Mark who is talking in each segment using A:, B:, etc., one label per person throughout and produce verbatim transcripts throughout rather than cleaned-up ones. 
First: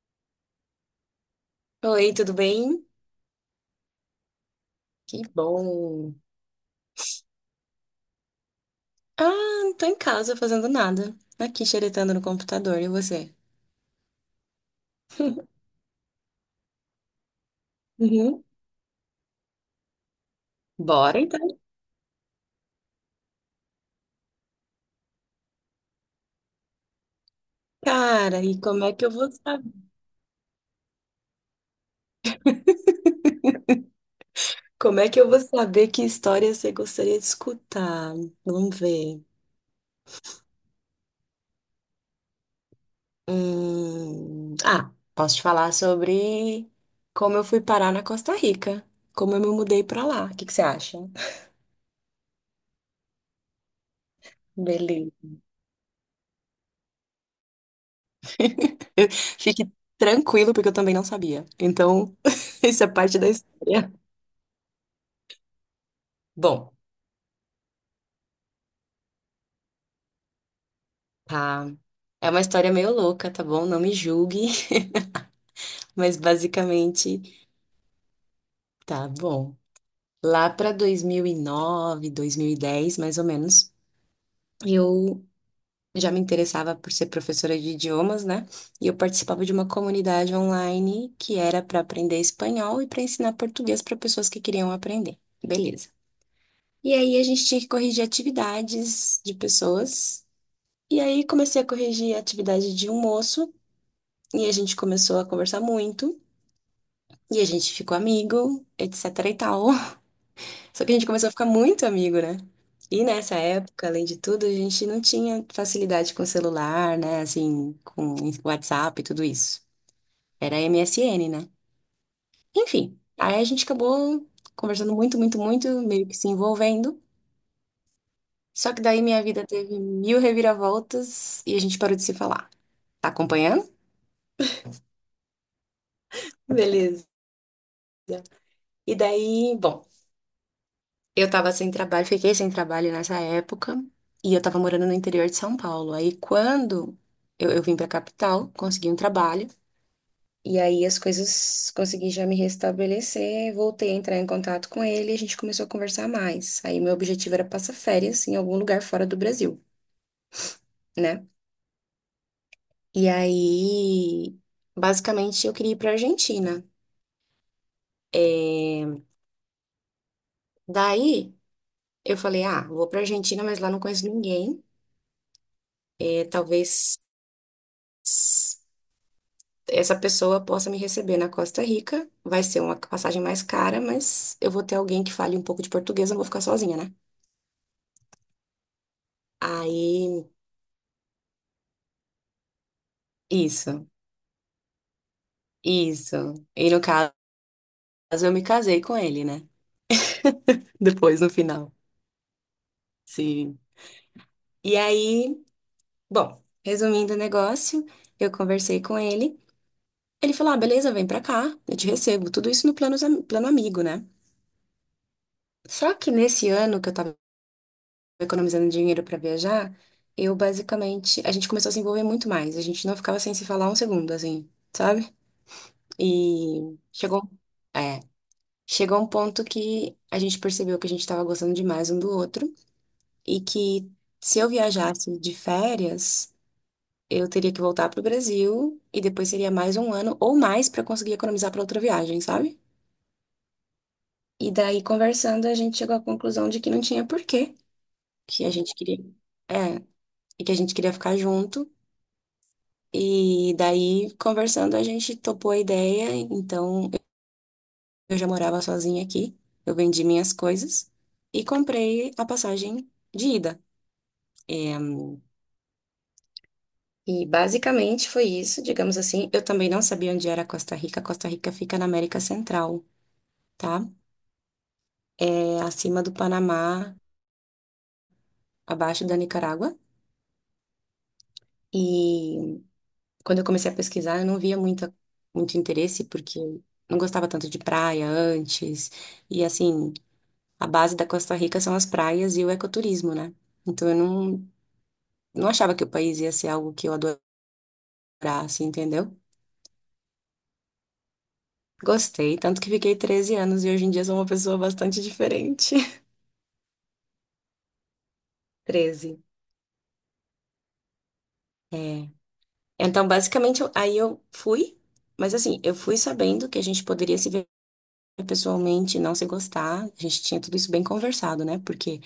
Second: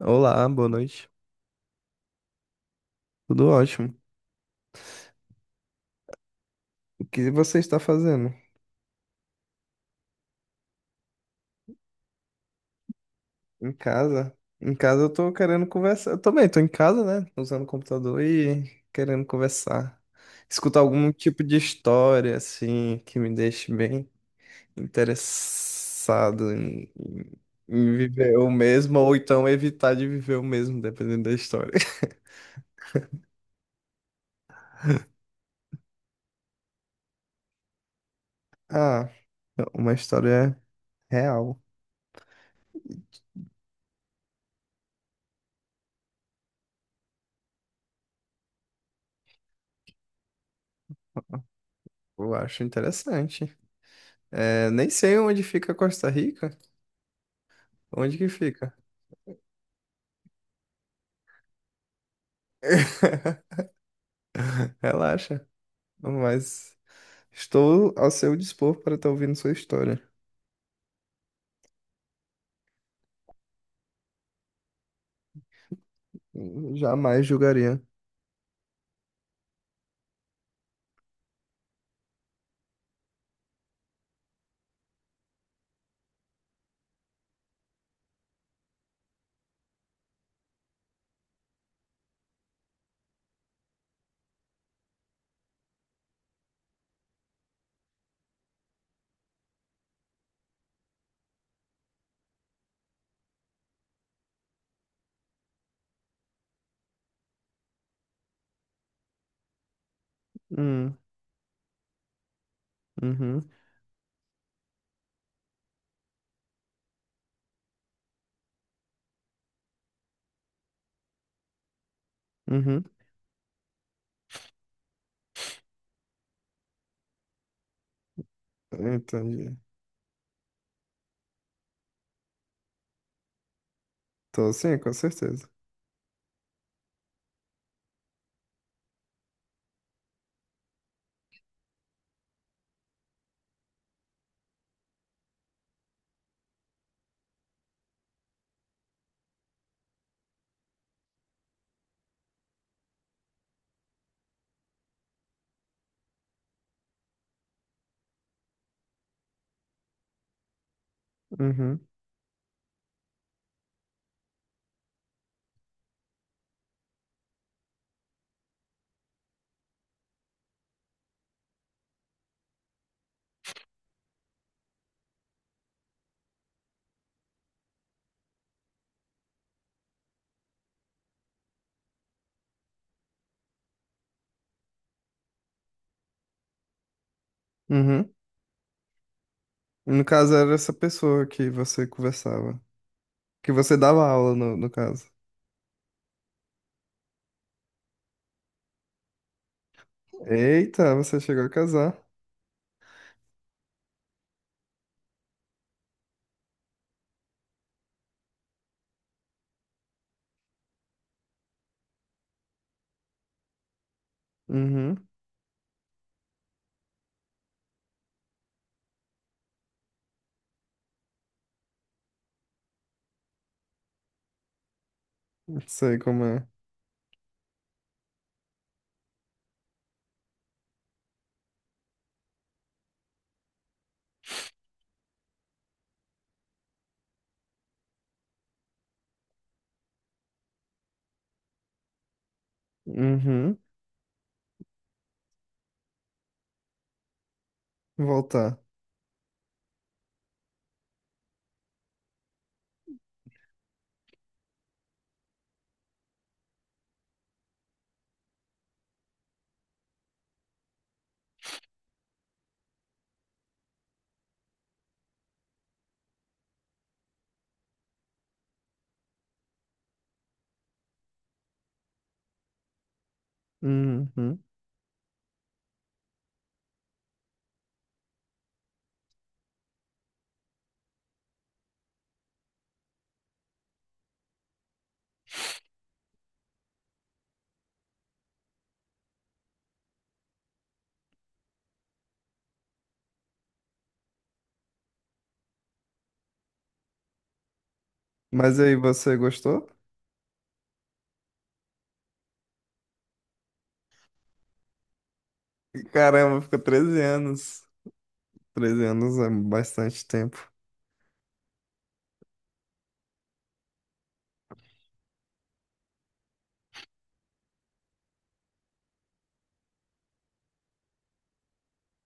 A: Olá, boa noite.
B: Oi, tudo bem?
A: Tudo ótimo.
B: Que bom.
A: O que você está fazendo?
B: Ah, não tô em casa fazendo nada. Aqui xeretando no computador, e você?
A: Em casa? Em casa eu tô querendo conversar. Eu também tô em casa, né? Usando o computador
B: Uhum.
A: e querendo conversar. Escutar algum
B: Bora
A: tipo de
B: então,
A: história, assim, que me deixe bem interessado em, em- em viver
B: cara.
A: o
B: E como é
A: mesmo,
B: que eu
A: ou
B: vou
A: então
B: saber?
A: evitar de viver o mesmo, dependendo da história.
B: Como é que eu vou saber que história você gostaria de escutar? Vamos
A: Ah,
B: ver.
A: uma história real.
B: Hum, Ah, posso te falar sobre como eu fui parar na Costa Rica, como eu me mudei pra lá. O que que você acha?
A: Eu acho interessante. É, nem sei
B: Beleza.
A: onde fica Costa Rica. Onde que fica?
B: Eu- Fique tranquilo, porque eu também não sabia. Então, isso é parte da história.
A: Relaxa,
B: Bom,
A: mas estou ao seu dispor para estar ouvindo sua história.
B: tá. É uma história meio louca, tá bom? Não me julgue, mas
A: Jamais
B: basicamente,
A: julgaria.
B: tá bom. Lá para dois dois mil mil e nove, dois mil e dez, mais ou menos, eu já me interessava por ser professora de idiomas, né? E eu participava de uma comunidade online que era para aprender espanhol e para ensinar português para pessoas que queriam aprender. Beleza. E aí a gente tinha que corrigir atividades de pessoas. E aí comecei a corrigir a atividade de um moço. E a gente começou a conversar muito. E a gente ficou amigo, etc e tal. Só que a
A: Hum,
B: gente começou a ficar muito amigo, né? E nessa
A: uhum,
B: época, além de tudo, a gente não tinha facilidade com celular, né? Assim, com WhatsApp e tudo isso. Era M S N, né?
A: uhum.
B: Enfim, aí a gente acabou conversando muito, muito, muito, meio que se envolvendo. Só que daí minha vida
A: Entendi.
B: teve mil reviravoltas e a gente parou de se falar. Tá acompanhando?
A: Tô sim, com certeza.
B: Beleza. E daí, bom. Eu tava sem trabalho, fiquei sem trabalho nessa época e eu tava morando no interior de São Paulo. Aí quando eu, eu vim pra capital, consegui um trabalho e aí as coisas consegui já me restabelecer, voltei a entrar em contato com ele e a gente começou a conversar mais. Aí meu objetivo era passar férias em algum lugar fora do Brasil, né?
A: Uhum,
B: E aí, basicamente, eu queria ir pra Argentina. Daí eu falei, ah, vou pra Argentina, mas lá não conheço ninguém. É, talvez essa pessoa possa me receber na Costa Rica. Vai ser uma passagem mais cara, mas eu vou ter alguém que fale um pouco de português, eu não vou ficar sozinha, né?
A: uhum. No
B: Aí,
A: caso, era essa pessoa que você conversava, que você
B: isso,
A: dava aula, no, no caso.
B: isso. E no caso, eu me casei com ele, né?
A: Eita, você
B: Depois, no
A: chegou a
B: final.
A: casar.
B: Sim. E aí, bom, resumindo o negócio, eu conversei com ele. Ele falou: ah, beleza, vem pra cá, eu te recebo. Tudo isso no plano, plano amigo, né?
A: Uhum,
B: Só que nesse ano que eu tava economizando dinheiro para viajar, eu basicamente, a gente começou a se envolver muito mais. A gente não ficava sem se falar um segundo, assim, sabe?
A: sei como é.
B: E chegou, é, chegou um ponto que a gente percebeu que a gente estava gostando demais um do outro e que se eu viajasse de férias, eu teria que voltar para o Brasil e depois seria mais um ano ou mais para conseguir economizar para outra viagem, sabe?
A: Uhum,
B: E daí, conversando, a gente chegou à conclusão de que não tinha porquê, que a
A: voltar.
B: gente queria, é, e que a gente queria ficar junto. E daí, conversando, a gente topou a ideia. Então, eu já morava sozinha aqui. Eu vendi minhas coisas e comprei a passagem de ida. É, e basicamente foi isso, digamos assim. Eu também não sabia onde era Costa Rica. Costa Rica fica na América Central, tá?
A: Uhum.
B: É acima do Panamá, abaixo da Nicarágua. E quando eu comecei a pesquisar, eu não via muita, muito interesse, porque eu não gostava tanto de praia antes. E assim, a base da Costa Rica são as praias e o ecoturismo, né? Então eu não, não achava que o país ia ser algo que eu
A: Mas
B: adorasse,
A: aí, você
B: entendeu?
A: gostou?
B: Gostei, tanto que fiquei treze anos e hoje em dia sou uma pessoa bastante diferente.
A: Caramba, ficou treze anos. treze
B: treze.
A: anos é bastante tempo.
B: É. Então, basicamente, eu- aí eu fui, mas assim, eu fui sabendo que a gente poderia se ver pessoalmente, e não se gostar. A gente tinha tudo isso bem conversado, né? Porque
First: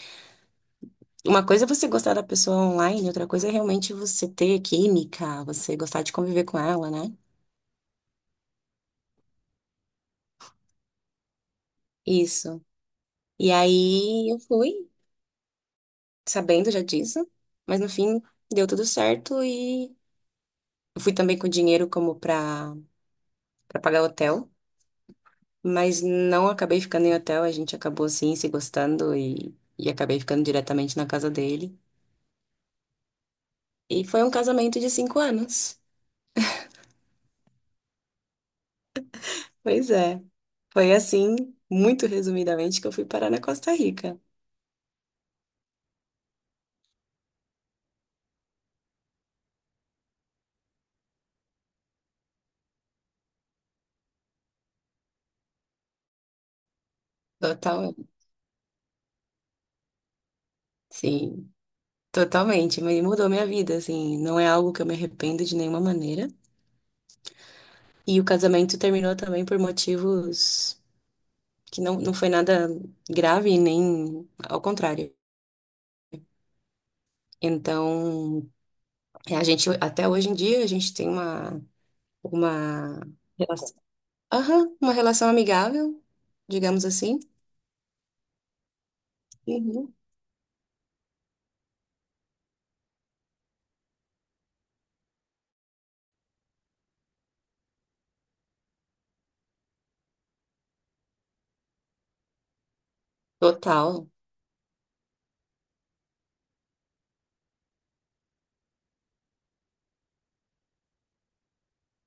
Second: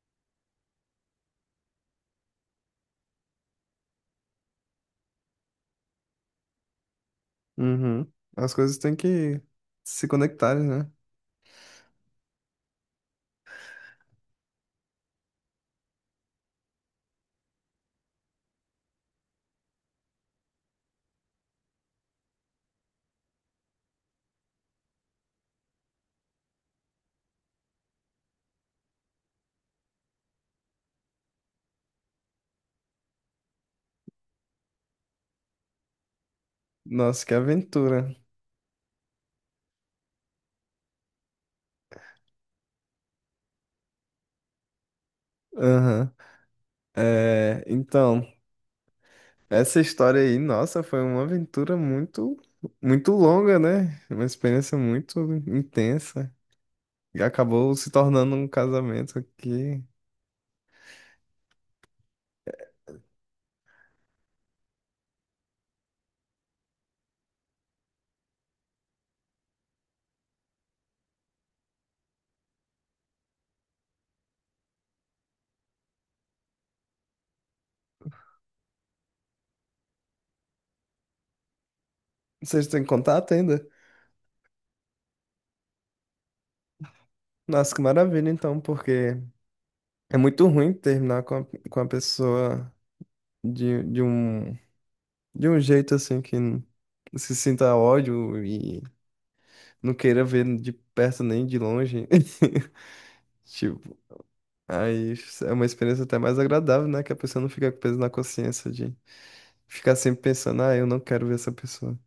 B: uma coisa é você gostar da pessoa online, outra coisa é realmente você ter química, você gostar de conviver com ela, né?
A: Uhum. As coisas têm que se conectarem, né?
B: Isso. E aí eu fui, sabendo já disso, mas no fim deu tudo certo e eu fui também com dinheiro como pra, pra, pagar hotel, mas não acabei ficando em hotel, a gente acabou assim se gostando e, e acabei ficando diretamente na casa dele. E foi um casamento de cinco anos.
A: Nossa, que aventura.
B: Pois é. Foi assim, muito resumidamente, que eu fui parar na Costa Rica.
A: Aham. É, então, essa história aí, nossa, foi uma aventura muito, muito longa, né? Uma experiência muito intensa. E acabou se
B: Total,
A: tornando um casamento que
B: sim, totalmente. Mas mudou minha vida, assim. Não é algo que eu me arrependo de nenhuma maneira. E o casamento terminou também por motivos que não, não foi nada grave, nem ao contrário. Então, é, a gente, até hoje em dia, a gente tem uma,
A: vocês têm
B: uma,
A: contato ainda?
B: relação, aham, uma relação amigável, digamos assim.
A: Nossa, que maravilha, então, porque
B: Uhum.
A: é muito ruim terminar com a, com a pessoa de, de um de um jeito assim que n- se sinta ódio e não queira ver de perto nem de longe. Tipo,
B: Total,
A: aí é uma experiência até mais agradável, né? Que a pessoa não fica com peso na consciência de ficar sempre pensando, ah, eu não quero ver essa pessoa.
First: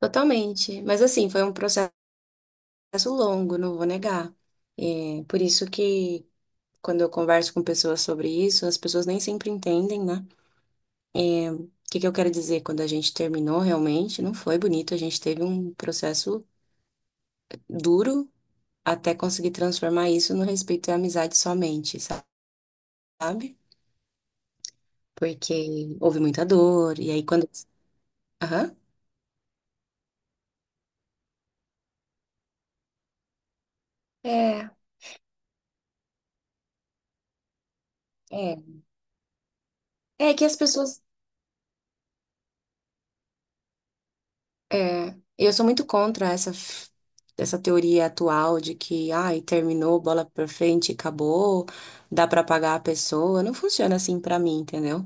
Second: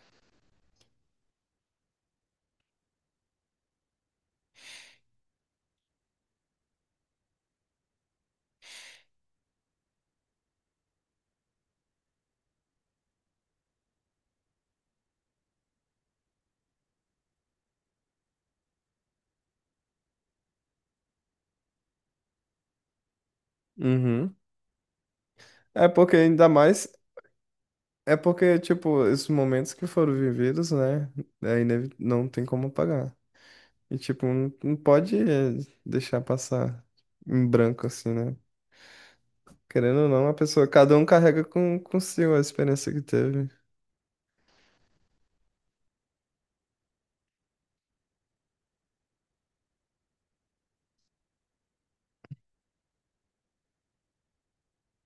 B: totalmente. Mas assim, foi um processo longo, não vou negar. É, por isso que quando eu converso com pessoas sobre isso, as pessoas nem sempre entendem, né? O que que eu quero dizer? Quando a gente terminou, realmente não foi bonito. A gente teve um processo duro até conseguir transformar isso no respeito e amizade somente, sabe?
A: Uhum. É
B: Porque
A: porque
B: houve muita
A: ainda mais,
B: dor. E aí, quando.
A: é porque,
B: Aham.
A: tipo, esses momentos que foram vividos, né? É inevi- não tem como apagar. E, tipo, não,
B: É,
A: não pode eh, deixar passar em branco, assim, né?
B: é.
A: Querendo ou não,
B: É
A: a
B: que as
A: pessoa, cada
B: pessoas
A: um carrega com, consigo a experiência que teve.
B: É, eu sou muito contra essa, f- essa teoria atual de que, ai, terminou, bola pra frente, acabou, dá pra pagar a pessoa. Não funciona assim pra mim, entendeu?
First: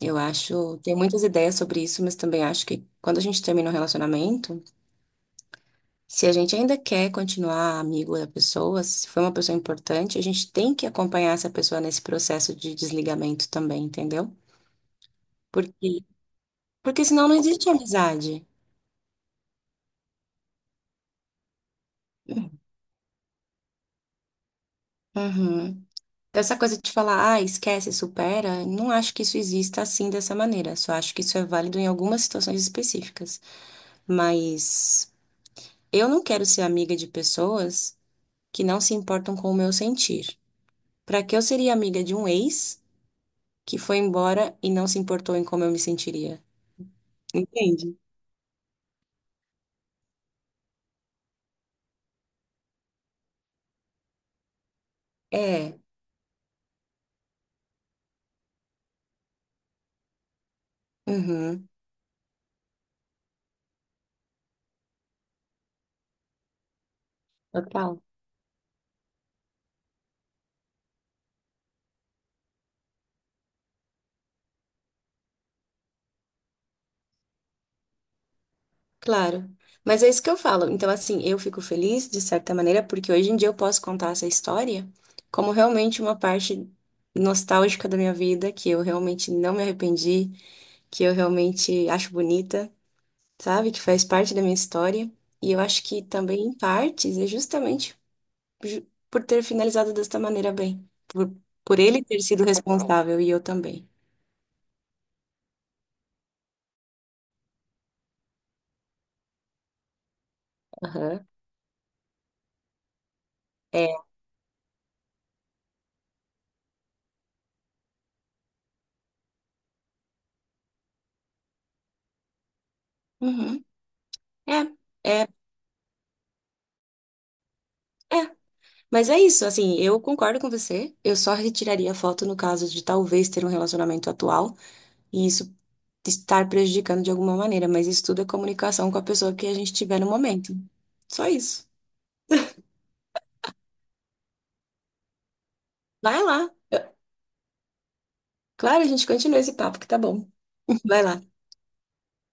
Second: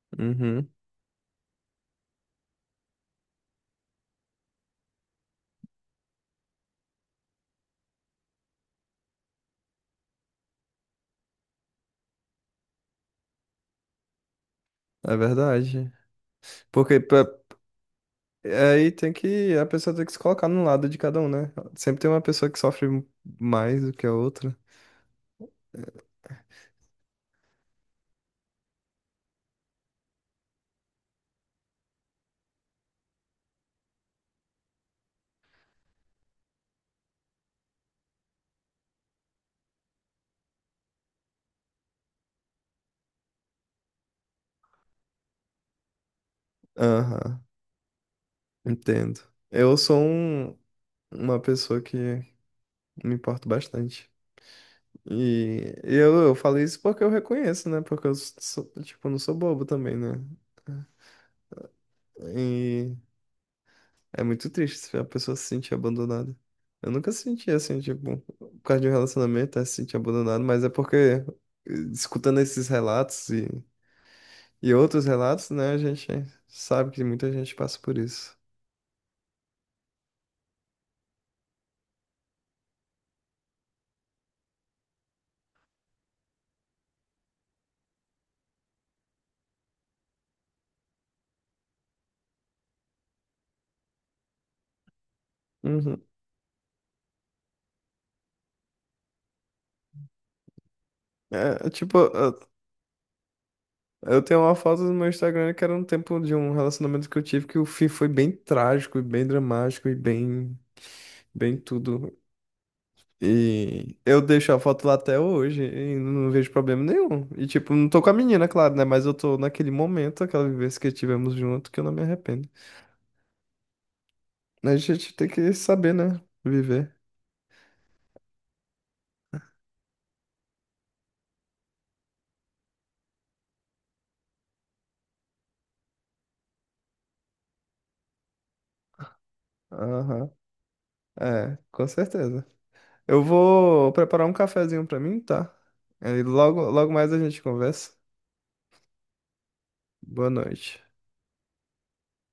B: Eu
A: Uhum,
B: acho, tem muitas ideias sobre isso, mas também acho que quando a gente termina um relacionamento, se a gente ainda quer continuar amigo da pessoa, se foi uma pessoa importante, a gente tem que acompanhar essa pessoa nesse processo de desligamento também, entendeu?
A: é verdade.
B: Porque,
A: Porque
B: porque
A: pra-
B: senão não existe amizade.
A: Aí tem que, a pessoa tem que se colocar no lado de cada um, né? Sempre tem uma pessoa que sofre mais do que a outra.
B: Uhum. Essa coisa de falar, ah, esquece, supera, não acho que isso exista assim dessa maneira. Só acho que isso é válido em algumas situações específicas. Mas eu não quero ser amiga de pessoas que não se importam com o meu sentir. Pra que eu seria amiga de um ex que foi embora e não se importou em como eu me sentiria?
A: Aham,
B: Entende?
A: entendo. Eu sou um- uma pessoa que me importo bastante. E
B: É.
A: eu, eu falei isso porque eu reconheço, né? Porque eu, sou, tipo, não sou bobo também, né?
B: Uhum.
A: E É muito triste se a pessoa se sentir abandonada. Eu nunca senti assim,
B: Total.
A: tipo, por causa de um relacionamento, é se sentir abandonado, mas é porque, eh, escutando esses relatos e, e outros relatos, né, a gente sabe que muita gente passa por isso.
B: Claro. Mas é isso que eu falo. Então, assim, eu fico feliz, de certa maneira, porque hoje em dia eu posso contar essa história como realmente uma parte nostálgica da minha vida, que eu realmente não me arrependi, que eu realmente acho bonita, sabe? Que faz parte da minha história. E eu acho que
A: Uhum.
B: também, em partes, é justamente ju- por ter finalizado desta maneira bem. Por,
A: É, é
B: por
A: tipo,
B: ele ter
A: eu,
B: sido responsável e eu também.
A: eu tenho uma foto no meu Instagram que era um tempo de um relacionamento que eu tive que o fim foi bem trágico e bem dramático e bem,
B: Aham.
A: bem tudo.
B: É.
A: E eu deixo a foto lá até hoje e não vejo problema nenhum. E tipo, não tô com a menina, claro, né? Mas eu tô naquele momento, aquela vivência que tivemos junto, que eu não me arrependo.
B: Uhum.
A: A gente
B: É.
A: tem
B: É.
A: que saber, né? Viver.
B: É. Mas é isso, assim, eu concordo com você. Eu só retiraria a foto no caso de talvez ter um relacionamento atual e isso estar prejudicando de alguma maneira, mas isso tudo é comunicação com a pessoa que a gente tiver no
A: Aham.
B: momento. Só
A: É,
B: isso.
A: com certeza. Eu vou preparar um cafezinho pra mim, tá? Aí
B: Vai lá.
A: logo, logo mais a gente conversa.
B: Claro, a gente continua esse papo que tá bom.
A: Boa noite.
B: Vai lá.